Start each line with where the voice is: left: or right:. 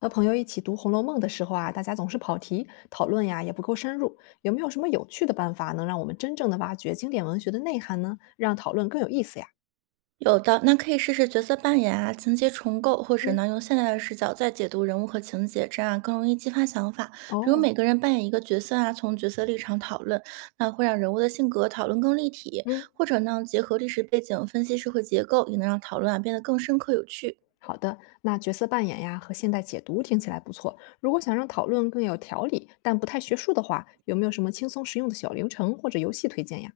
left: 和朋友一起读《红楼梦》的时候啊，大家总是跑题，讨论呀也不够深入。有没有什么有趣的办法能让我们真正的挖掘经典文学的内涵呢？让讨论更有意思呀？
right: 有的，那可以试试角色扮演啊，情节重构，或者
left: 嗯
right: 呢用现代的视角再解读人物和情节，这样更容易激发想法。比如
left: 哦，
right: 每个人扮演一个角色啊，从角色立场讨论，那会让人物的性格讨论更立体。
left: 嗯，
right: 或者呢，结合历史背景分析社会结构，也能让讨论啊变得更深刻有趣。
left: 好的。那角色扮演呀和现代解读听起来不错。如果想让讨论更有条理，但不太学术的话，有没有什么轻松实用的小流程或者游戏推荐呀？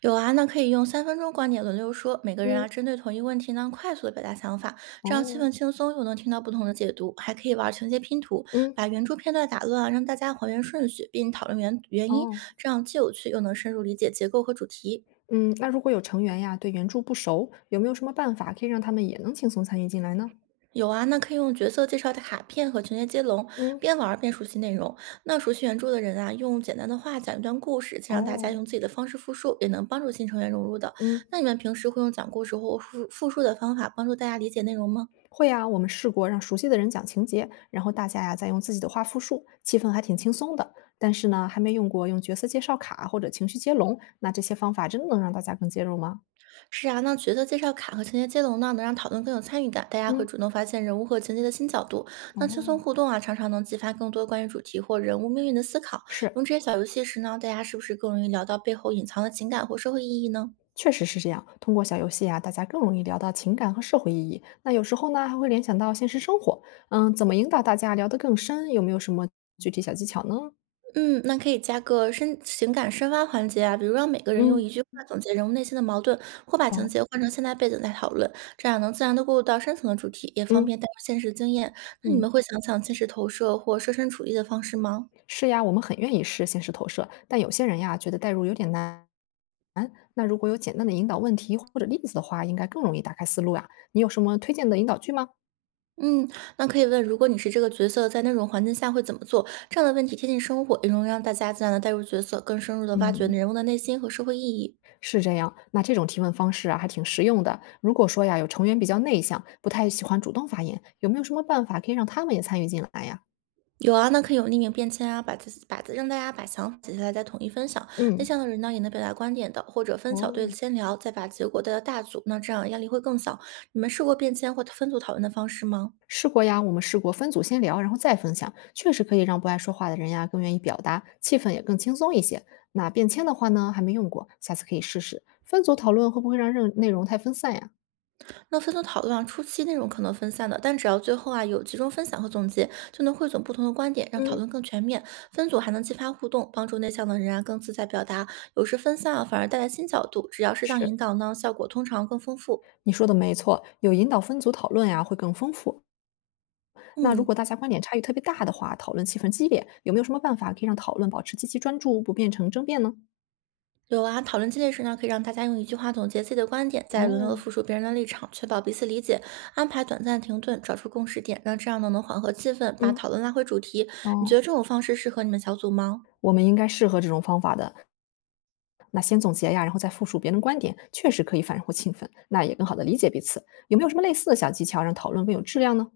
right: 有啊，那可以用3分钟观点轮流说，每个人啊
left: 嗯
right: 针对同一问题呢，快速的表达想法，这样气
left: 哦，
right: 氛轻松，又能听到不同的解读，还可以玩情节拼图，
left: 嗯，
right: 把原著片段打乱啊，让大家还原顺序，并讨论原原因，
left: 哦，
right: 这样既有趣又能深入理解结构和主题。
left: 嗯，那如果有成员呀对原著不熟，有没有什么办法可以让他们也能轻松参与进来呢？
right: 有啊，那可以用角色介绍的卡片和情节接龙，
left: 嗯
right: 边玩儿边熟悉内容。那熟悉原著的人啊，用简单的话讲一段故事，再让大家
left: 哦，
right: 用自己的方式复述，也能帮助新成员融入的。
left: 嗯，
right: 那你们平时会用讲故事或复述的方法帮助大家理解内容吗？
left: 会啊，我们试过让熟悉的人讲情节，然后大家呀再用自己的话复述，气氛还挺轻松的。但是呢，还没用过用角色介绍卡或者情绪接龙，那这些方法真的能让大家更接入吗？
right: 是啊，那角色介绍卡和情节接龙呢，能让讨论更有参与感，大家会
left: 嗯，
right: 主动发现人物和情节的新角度。那轻松
left: 哦，
right: 互动啊，常常能激发更多关于主题或人物命运的思考。
left: 是，
right: 用这些小游戏时呢，大家是不是更容易聊到背后隐藏的情感或社会意义呢？
left: 确实是这样。通过小游戏啊，大家更容易聊到情感和社会意义。那有时候呢，还会联想到现实生活。嗯，怎么引导大家聊得更深？有没有什么具体小技巧呢？
right: 嗯，那可以加个深情感深挖环节啊，比如让每个人用一
left: 嗯，
right: 句话总结人物内心的矛盾，或把情
left: 哦，
right: 节换成现代背景再讨论，这样能自然的过渡到深层的主题，也方
left: 嗯
right: 便带入现实经验。那你
left: 嗯，
right: 们会想想现实投射或设身处地的方式吗？
left: 是呀，我们很愿意试现实投射，但有些人呀，觉得代入有点难。嗯，那如果有简单的引导问题或者例子的话，应该更容易打开思路呀。你有什么推荐的引导句吗？
right: 嗯，那可以问，如果你是这个角色，在那种环境下会怎么做？这样的问题贴近生活，也容易让大家自然的带入角色，更深入的挖掘
left: 嗯，
right: 人物的内心和社会意义。
left: 是这样。那这种提问方式啊，还挺实用的。如果说呀，有成员比较内向，不太喜欢主动发言，有没有什么办法可以让他们也参与进来呀？
right: 有啊，那可以有匿名便签啊，把自己把让大家把想法写下来再统一分享。内
left: 嗯，
right: 向的人呢也能表达观点的，或者分小队
left: 哦，
right: 先聊，再把结果带到大组，那这样压力会更小。你们试过便签或分组讨论的方式吗？
left: 试过呀，我们试过分组先聊，然后再分享，确实可以让不爱说话的人呀更愿意表达，气氛也更轻松一些。那便签的话呢，还没用过，下次可以试试。分组讨论会不会让任内容太分散呀？
right: 那分组讨论啊，初期内容可能分散的，但只要最后啊有集中分享和总结，就能汇总不同的观点，让讨
left: 嗯，
right: 论更全面。分组还能激发互动，帮助内向的人啊更自在表达。有时分散啊反而带来新角度，只要适当引
left: 是。
right: 导呢，效果通常更丰富。
left: 你说的没错，有引导分组讨论呀，会更丰富。那如
right: 嗯，
left: 果大家观点差异特别大的话，讨论气氛激烈，有没有什么办法可以让讨论保持积极专注，不变成争辩呢？
right: 有啊，讨论激烈时呢，可以让大家用一句话总结自己的观点，再轮流的
left: 哦，
right: 复述别人的立场，确保彼此理解。安排短暂的停顿，找出共识点，那这样呢能缓和气氛，把
left: 嗯，
right: 讨论拉回主题。你觉
left: 哦，
right: 得这种方式适合你们小组吗？
left: 我们应该适合这种方法的。那先总结呀，然后再复述别人观点，确实可以反馈气氛，那也更好的理解彼此。有没有什么类似的小技巧让讨论更有质量呢？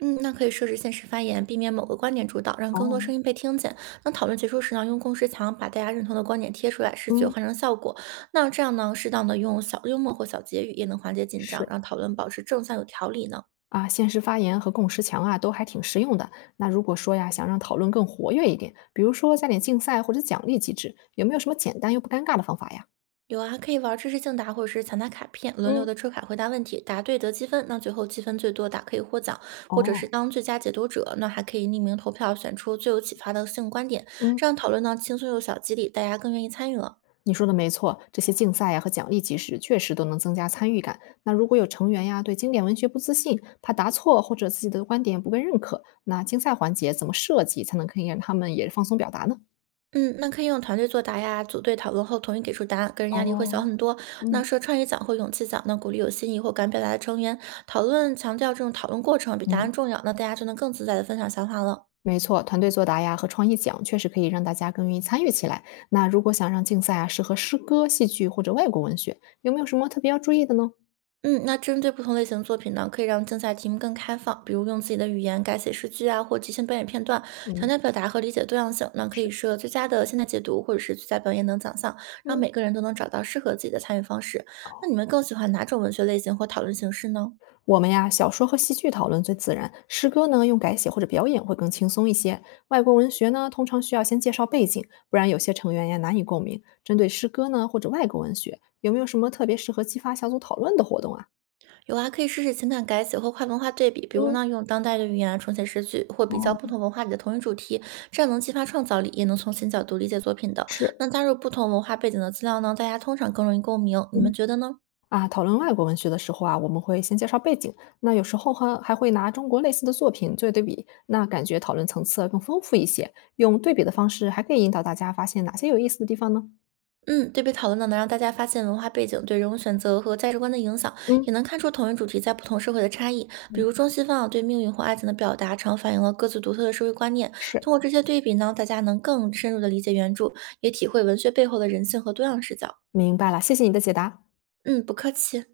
right: 嗯，那可以设置限时发言，避免某个观点主导，让更多
left: 哦，
right: 声音被听见。那讨论结束时呢，用共识墙把大家认同的观点贴出来，视觉
left: 嗯，
right: 换成效果。那这样呢，适当的用小幽默或小结语，也能缓解紧张，
left: 是。
right: 让讨论保持正向有条理呢。
left: 啊，限时发言和共识墙啊，都还挺实用的。那如果说呀，想让讨论更活跃一点，比如说加点竞赛或者奖励机制，有没有什么简单又不尴尬的方法呀？
right: 有啊，还可以玩知识竞答或者是抢答卡片，轮流
left: 嗯，
right: 的抽卡回答问题，答对得积分，那最后积分最多的可以获奖，或者是
left: 哦，
right: 当最佳解读者，那还可以匿名投票选出最有启发的性观点，
left: 嗯，
right: 这样讨论呢轻松有小激励，大家更愿意参与了。
left: 你说的没错，这些竞赛呀和奖励机制确实都能增加参与感。那如果有成员呀对经典文学不自信，怕答错或者自己的观点不被认可，那竞赛环节怎么设计才能可以让他们也放松表达呢？
right: 嗯，那可以用团队作答呀，组队讨论后统一给出答案，个人压力会
left: 哦，
right: 小很多。那
left: 嗯
right: 设创意奖或勇气奖呢，鼓励有新意或敢表达的成员讨论，强调这种讨论过程比答案
left: 嗯。
right: 重要，那大家就能更自在的分享想法了。
left: 没错，团队作答呀和创意奖确实可以让大家更愿意参与起来。那如果想让竞赛啊适合诗歌、戏剧或者外国文学，有没有什么特别要注意的呢？
right: 嗯，那针对不同类型的作品呢，可以让竞赛题目更开放，比如用自己的语言改写诗句啊，或即兴表演片段，强
left: 嗯
right: 调表达和理解多样性。那可以设最佳的现代解读或者是最佳表演等奖项，让
left: 嗯，
right: 每个人都能找到适合自己的参与方式。那你们更喜欢哪种文学类型或讨论形式呢？
left: 我们呀小说和戏剧讨论最自然，诗歌呢用改写或者表演会更轻松一些。外国文学呢通常需要先介绍背景，不然有些成员呀难以共鸣。针对诗歌呢或者外国文学，有没有什么特别适合激发小组讨论的活动啊？
right: 有啊，可以试试情感改写或跨文化对比，比如
left: 嗯，
right: 呢，用当代的语言啊重写诗句，或比
left: 哦，
right: 较不同文化里的同一主题，这样能激发创造力，也能从新角度理解作品的。
left: 是，
right: 那加入不同文化背景的资料呢，大家通常更容易共鸣，你们觉得呢？
left: 啊，讨论外国文学的时候啊，我们会先介绍背景，那有时候还会拿中国类似的作品做对比，那感觉讨论层次更丰富一些。用对比的方式，还可以引导大家发现哪些有意思的地方呢？
right: 嗯，对比讨论呢，能让大家发现文化背景对人物选择和价值观的影响，
left: 嗯，
right: 也能看出同一主题在不同社会的差异。比
left: 嗯，
right: 如中西方啊对命运或爱情的表达，常反映了各自独特的社会观念。通
left: 是。
right: 过这些对比呢，大家能更深入的理解原著，也体会文学背后的人性和多样视角。
left: 明白了，谢谢你的解答。
right: 嗯，不客气。